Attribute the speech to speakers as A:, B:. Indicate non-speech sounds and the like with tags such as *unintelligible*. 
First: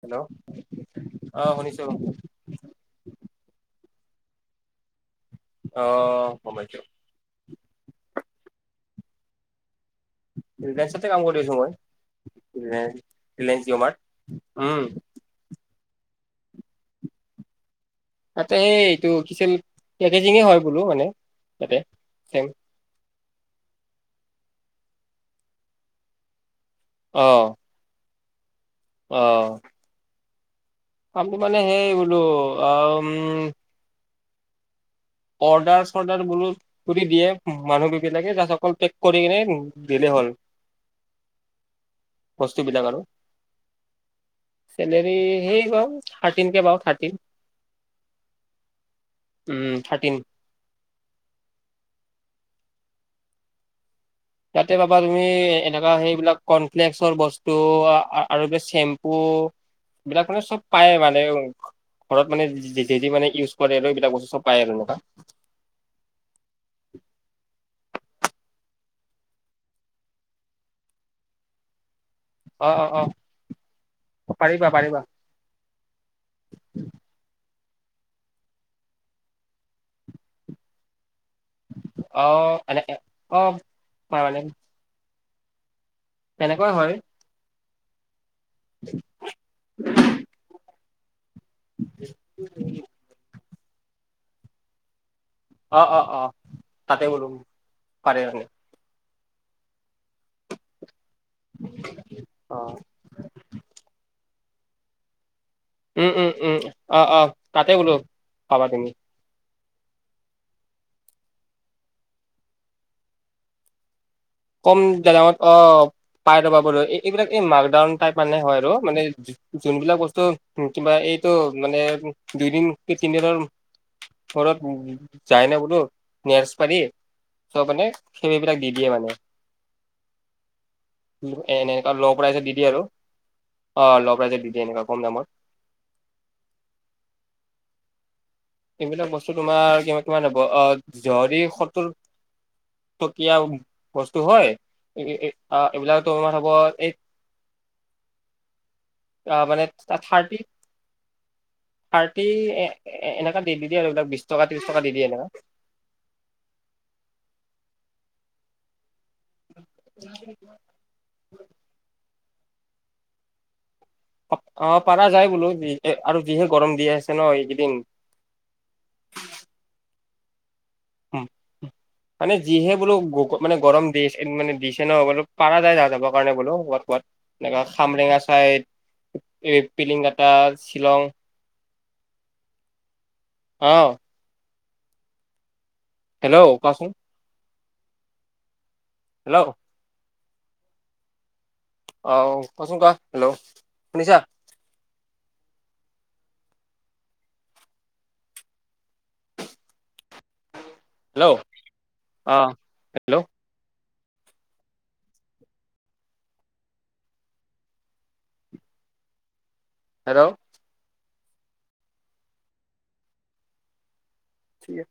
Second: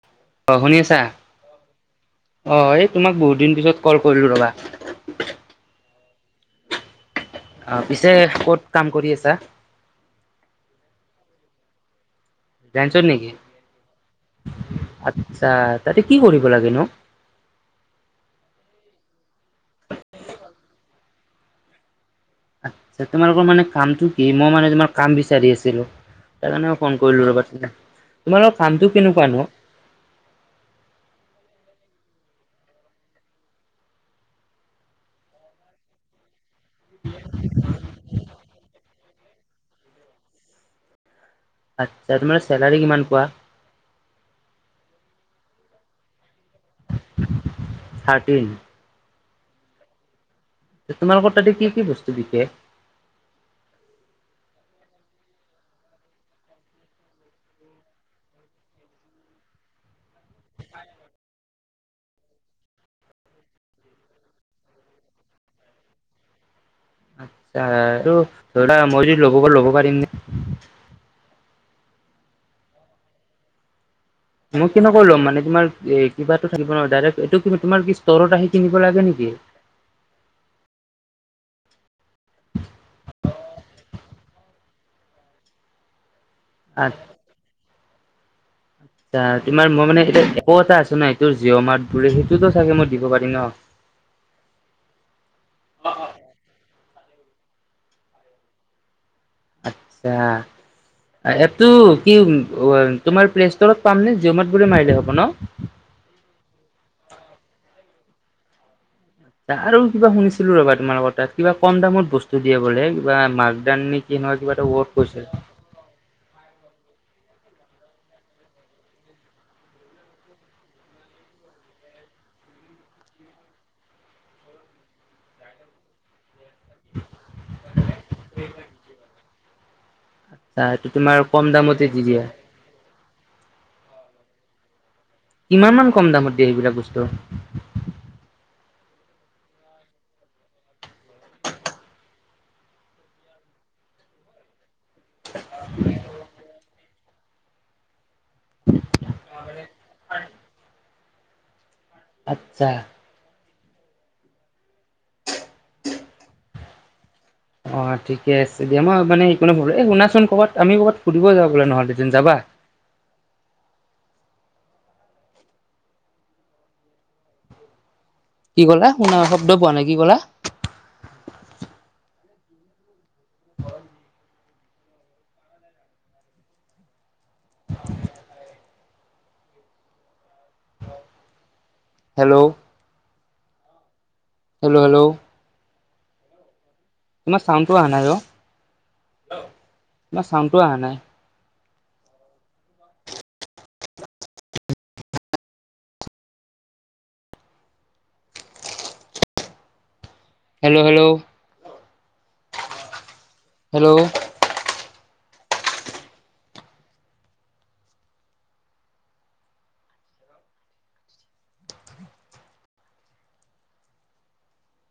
A: Hello
B: অ', শুনি আছা?
A: অ শুনিছো।
B: অ এই তোমাক বহুত দিন পিছত কল কৰিলো ৰ'বা।
A: অ গম পাইছোঁ।
B: অ পিছে ক'ত কাম কৰি আছা?
A: ৰিলায়েন্সতে কাম কৰি আছো মই
B: ৰিলায়েন্সত নেকি?
A: ৰিলায়েন্স *unintelligible*
B: আচ্ছা তাতে কি কৰিব লাগে নো?
A: তাতে সেই এইটো পিছে পেকেজিং এ হয় বোলো মানে তাতে
B: *unintelligible* তোমালোকৰ মানে কামটো কি মই মানে তোমাৰ কাম বিচাৰি আছিলো। তাৰ কাৰণে মই ফোন কৰিলো
A: অ
B: ৰ'বা তোমালোকৰ কামটো কেনেকুৱা নো।
A: আমি মানে সেই বলো অ উম! অৰ্ডাৰ চৰ্ডাৰ বোলো কৰি দিয়ে মানুহ বিলাকে *unintelligible* অকল পেক কৰি কিনে দিলে হ'ল।
B: আচ্ছা *unintelligible*
A: বস্তু
B: চেলাৰী কিমান পোৱা?
A: চেলেৰী সেই পাওঁ থাৰ্টিন কে পাওঁ থাৰ্টিন।
B: থাৰ্টিন?
A: উম থাৰ্টিন।
B: তোমালোকৰ তাতে কি কি বস্তু বিকে?
A: তাতে পাবা তুমি এনেকুৱা সেইবিলাক কৰ্ণফ্লেক্সৰ বস্তু আৰু *unintelligible* চেম্পু। এইবিলাক মানে চব পায় মানে ঘৰত মানে যি যি *unintelligible* ইউজ কৰে আৰু *unintelligible* বস্তু চব পায় আৰু এনেকুৱা।
B: *unintelligible* ধৰা মই যদি *unintelligible* পাৰিম নে?
A: অ অ অ। পাৰিবা
B: মই কেনেক
A: পাৰিবা
B: ল'ম মানে তোমাৰ এ কিবাটো থাকিব নহয়, ডাইৰেক্ট এইটো তোমাৰ কি ষ্টৰত আহি কিনিব লাগে নিকি?
A: অ এ *unintelligible* তেনেকুৱা হয়।
B: তাৰ তোমাৰ মই মানে এতিয়া এপো এটা আছো ন, জিঅ' মাৰ্ট বুলি, সেইটোতো চাগে মই দিব পাৰিম ন?
A: অ', অ', অ', তাতে বোলো, পাৰে মানে।
B: আচ্ছা, এপটো কি
A: অ'।
B: *inaudible* তোমাৰ প্লেষ্ট'ৰত পাম নে, জিঅ'মাৰ্ট বুলি মাৰিলে হ'ব ন।
A: উম, উম, উম! অ', অ', তাতে বোলো পাবা তুমি।
B: *inaudible* আৰু কিবা শুনিছিলো ৰ'বা তোমালোকৰ তাত, কিবা কমদামত বস্তু দিয়ে বোলে, কিবা মাকডান নেকি এনেকুৱা। কিবা এটা ৱৰ্ড কৈছিল
A: কমদামত অ', পাই যাবা বোলো, এই-এইবিলাক এই মাকডাউন টাইপ হয় আৰু মানে যোনবিলাক বস্তু, কিবা এইটো মানে দুইদিন তিনিদিনৰ ঘৰত যায় নে, বোলো। নে্চ পাৰি, চব মানে সেই বিলাক দি দিয়ে মানে।
B: হয়টো তোমাৰ কম দামতে
A: এনেকুৱা
B: দি
A: ল' প্ৰাইজত দি দিয়ে আৰু, অ', ল' প্ৰাইজত দি দিয়ে এনেকুৱা কম দামত।
B: কিমানমান কম দামত দিয়ে, এইবিলাক বস্তু?
A: এইবিলাক বস্তু তোমাৰ, কিমান মান হ'ব আ, জৰহি সত্তৰ টকীয়া বস্তু হয়, এএ আ, এইবিলাক তোমাৰ হ'ব এই আহ মানে, থা-থাৰ্টি থাৰ্টি
B: আচ্ছা
A: এ-এনেকা দি দি দিয়ে, এইবিলাক বিশ টকা ত্ৰিশ টকা দি দিয়ে এনেকা।
B: অ' ঠিকে আছে দিয়া, মই মানে এইকণত, এ শুনাচোন ক'ৰবাত আমি ক'ৰবাত ফুৰিব যাওঁ ব'লা নহ'লে, দেন যাবা।
A: অ', অ', পাৰা যায় বোলো, যিহে আৰু যিহে গৰম দি আছে ন, এইকেইদিন।
B: কি ক'লা, শুনা শব্দ পোৱা নাই, কি ক'লা।
A: উম। মানে যিহে বোলো গগ মানে, গৰম দিছে মানে দিছে ন, বোলো পৰা যায়, যাবৰ কাৰণে বোলো ক'বাত ক'বাত। এনেকা খামৰেঙা চাইদ, এই পিলিংগটা, শ্বিলং।
B: হেল্ল'!
A: অ', !
B: Hello, hello?
A: হেল্ল', কোৱাচোন।
B: তোমাৰ চাউণ্ডটো আহ নাই অ'।
A: হেল্ল'?
B: তোমাৰ চাউণ্ডডটোৱে অহা নাই।
A: অ', কোৱাচোন কোৱা, হেল্ল' শুনিছা।
B: Hello, hello.
A: অ', হেল্ল'।
B: হেল্ল'?
A: হেল্ল'? কি এ।